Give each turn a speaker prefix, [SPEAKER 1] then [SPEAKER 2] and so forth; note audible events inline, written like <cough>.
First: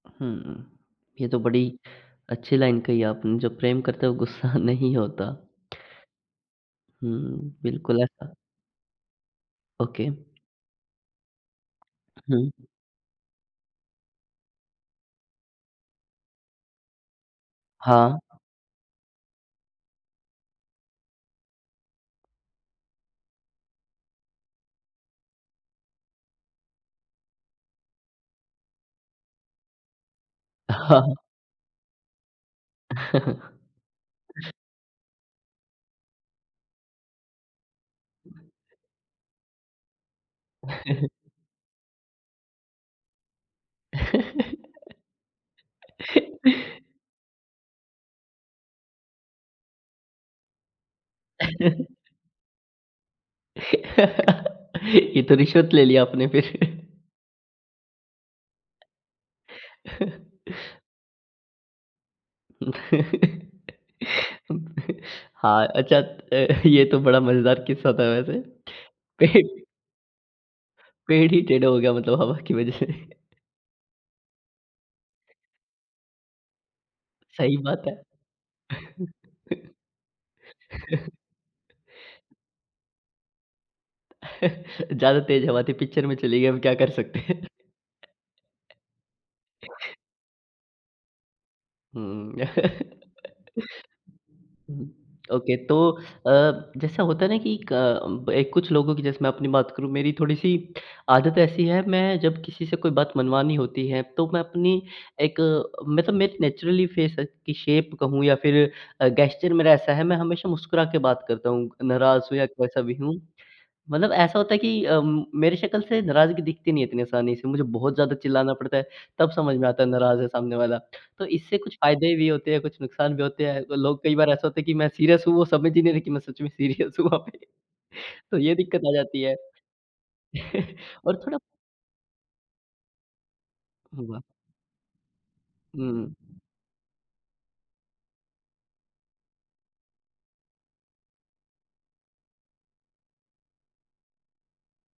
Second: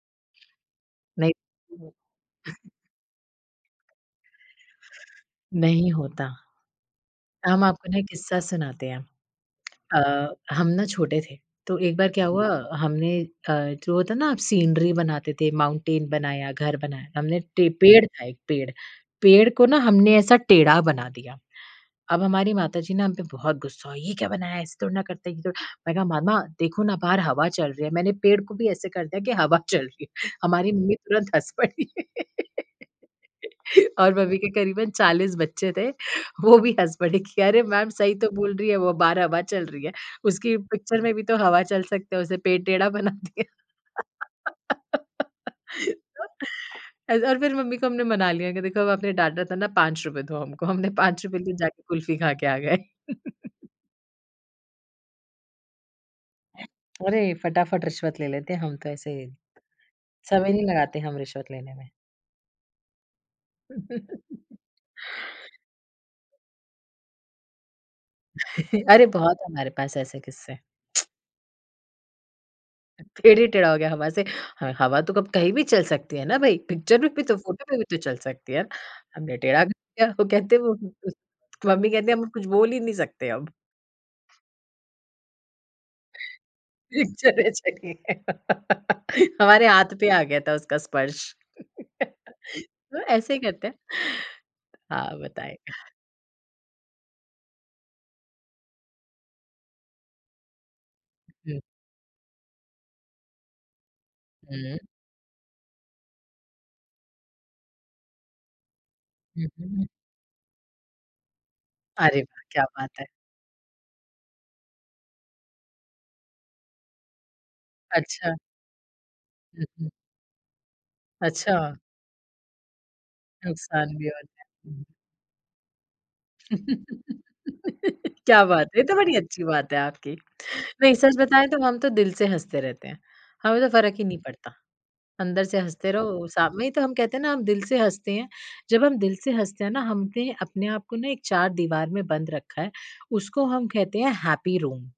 [SPEAKER 1] हुँ। ये तो
[SPEAKER 2] नहीं।
[SPEAKER 1] बड़ी अच्छी लाइन कही है आपने, जो प्रेम करते हैं वो गुस्सा नहीं होता
[SPEAKER 2] नहीं होता।
[SPEAKER 1] हुँ,
[SPEAKER 2] हम आपको ना
[SPEAKER 1] बिल्कुल
[SPEAKER 2] एक
[SPEAKER 1] ऐसा
[SPEAKER 2] किस्सा सुनाते हैं।
[SPEAKER 1] ओके।
[SPEAKER 2] अ, हम ना छोटे थे, तो एक बार क्या हुआ
[SPEAKER 1] हुँ।
[SPEAKER 2] हमने अ, जो होता है ना सीनरी बनाते थे, माउंटेन बनाया, घर बनाया। हमने टे पेड़
[SPEAKER 1] हाँ।
[SPEAKER 2] था एक पेड़, पेड़ को ना हमने ऐसा टेढ़ा बना दिया। अब हमारी माताजी ना हम पे बहुत गुस्सा हुई, "ये क्या बनाया है? ऐसे थोड़ी ना करते हैं ये तो" मैंने कहा, "मम्मा देखो ना, बाहर हवा चल रही है। मैंने पेड़ को भी ऐसे कर दिया कि हवा चल रही है।" हमारी मम्मी
[SPEAKER 1] <chuckles>
[SPEAKER 2] तुरंत हँस पड़ी। <laughs>
[SPEAKER 1] <chuckles>
[SPEAKER 2] और मम्मी के करीबन 40 बच्चे थे, वो भी हँस पड़े कि, "अरे! मैम सही तो बोल रही है वो, बाहर हवा चल रही है। उसकी पिक्चर
[SPEAKER 1] <chuckles>
[SPEAKER 2] में भी तो हवा चल सकती है, उसे पेड़ टेढ़ा बना दिया।" <laughs>
[SPEAKER 1] <laughs>
[SPEAKER 2] एज और फिर मम्मी को हमने मना लिया कि, "देखो अब आपने डाँटा था ना, ₹5 दो हम को।" हमने ₹5 की जाके
[SPEAKER 1] <chuckles>
[SPEAKER 2] कुल्फी खा के आ गए।
[SPEAKER 1] <laughs>
[SPEAKER 2] <laughs>
[SPEAKER 1] ये तो रिश्वत ले लिया आपने फिर। <chuckles>
[SPEAKER 2] अरे! फटाफट रिश्वत ले लेते हैं हम तो ऐसे
[SPEAKER 1] <chuckles>
[SPEAKER 2] समय नहीं लगाते हम रिश्वत लेने में।
[SPEAKER 1] <laughs>
[SPEAKER 2] <laughs>
[SPEAKER 1] हाँ, अच्छा अ, <chuckles> ये तो बड़ा मज़ेदार किस्सा था वैसे।
[SPEAKER 2] <chuckles> अरे!
[SPEAKER 1] पे
[SPEAKER 2] बहुत हैं हमारे पास ऐसे किस्से। <tsk>
[SPEAKER 1] पेड़ ही टेढ़ा हो गया मतलब हवा की वजह से।
[SPEAKER 2] पेड़ ही टेढ़ा हो गया हवा से। ह हवा तो कब कहीं भी चल सकती है ना भई, पिक्चर में भी तो
[SPEAKER 1] सही
[SPEAKER 2] फ़ोटो में
[SPEAKER 1] बात
[SPEAKER 2] भी
[SPEAKER 1] है।
[SPEAKER 2] तो चल सकती है। हमने टेढ़ा कर दिया तो कहते हैं वो उ उस
[SPEAKER 1] <laughs>
[SPEAKER 2] मम्मी कहती हैं हम कुछ बोल ही नहीं सकते अब।
[SPEAKER 1] <chuckles> ज़्यादा तेज़ हवा थी, पिक्चर में चली गई अब क्या कर सकते हैं?
[SPEAKER 2] पिक्चरें चली हैं। <laughs> हमारे हाथ पे आ गया था उसका स्पर्श।
[SPEAKER 1] हुँ,
[SPEAKER 2] <laughs>
[SPEAKER 1] हुँ। <laughs>
[SPEAKER 2] तो ऐसे ही करते हैं।
[SPEAKER 1] उहुँ,
[SPEAKER 2] हाँ,
[SPEAKER 1] ओके
[SPEAKER 2] बताएँ।
[SPEAKER 1] तो
[SPEAKER 2] <chuckles>
[SPEAKER 1] अ, जैसा होता है ना कि क बे कुछ लोगों की जैसे मैं अपनी बात करूँ, मेरी थोड़ी-सी आदत
[SPEAKER 2] हुँ।
[SPEAKER 1] ऐसी है। मैं जब किसी से कोई बात मनवानी होती है तो मैं
[SPEAKER 2] हुँ।
[SPEAKER 1] अपनी एक मै तो मैं नेचुरली फेस की शेप कहूँ या फिर अ,
[SPEAKER 2] हुँ,
[SPEAKER 1] गेस्चर मेरा
[SPEAKER 2] हुँ।
[SPEAKER 1] ऐसा है, मैं हमेशा मुस्कुरा के बात करता हूँ। नाराज़
[SPEAKER 2] अरे
[SPEAKER 1] हूँ
[SPEAKER 2] वाह!
[SPEAKER 1] या
[SPEAKER 2] क्या
[SPEAKER 1] कैसा भी
[SPEAKER 2] बात है।
[SPEAKER 1] हूँ। मतलब ऐसा होता है कि अम, मेरी शकल से नाराज़गी दिखती नहीं है इतनी आसानी से मुझे बहुत ज़्यादा
[SPEAKER 2] अच्छा।
[SPEAKER 1] चिल्लाना पड़ता है, तब समझ
[SPEAKER 2] हुँ,
[SPEAKER 1] में आता है
[SPEAKER 2] हुँ।
[SPEAKER 1] नाराज़ है सामने वाला। तो इससे कुछ
[SPEAKER 2] अच्छा।
[SPEAKER 1] फायदे भी होते हैं, कुछ नुकसान भी होते हैं। तो
[SPEAKER 2] नुकसान
[SPEAKER 1] लोग
[SPEAKER 2] भी
[SPEAKER 1] कई बार
[SPEAKER 2] होता
[SPEAKER 1] ऐसा होता है
[SPEAKER 2] है।
[SPEAKER 1] कि
[SPEAKER 2] हुँ।
[SPEAKER 1] मैं सीरियस हूँ, वो समझ ही नहीं रहे हैं कि मैं सच में सीरियस हूँ वहाँ
[SPEAKER 2] <laughs>
[SPEAKER 1] पे। तो
[SPEAKER 2] क्या
[SPEAKER 1] ये
[SPEAKER 2] बात है,
[SPEAKER 1] दिक्कत
[SPEAKER 2] ये
[SPEAKER 1] आ
[SPEAKER 2] तो बड़ी
[SPEAKER 1] जाती है।
[SPEAKER 2] अच्छी बात है आपकी।
[SPEAKER 1] <chuckles>
[SPEAKER 2] नहीं,
[SPEAKER 1] और
[SPEAKER 2] सच
[SPEAKER 1] थोड़ा
[SPEAKER 2] बताएँ तो हम तो दिल से हँसते रहते हैं, हमें तो फ़र्क ही नहीं
[SPEAKER 1] हुआ।
[SPEAKER 2] पड़ता। अंदर से हँसते
[SPEAKER 1] हुँ।
[SPEAKER 2] रहो, शाम में ही तो हम कहते हैं ना हम दिल से हँसते हैं, जब हम दिल से हँसते हैं ना, हमने अपने आप को ना एक चार दीवार में बंद रखा है। उसको हम कहते हैं हैप्पी रूम।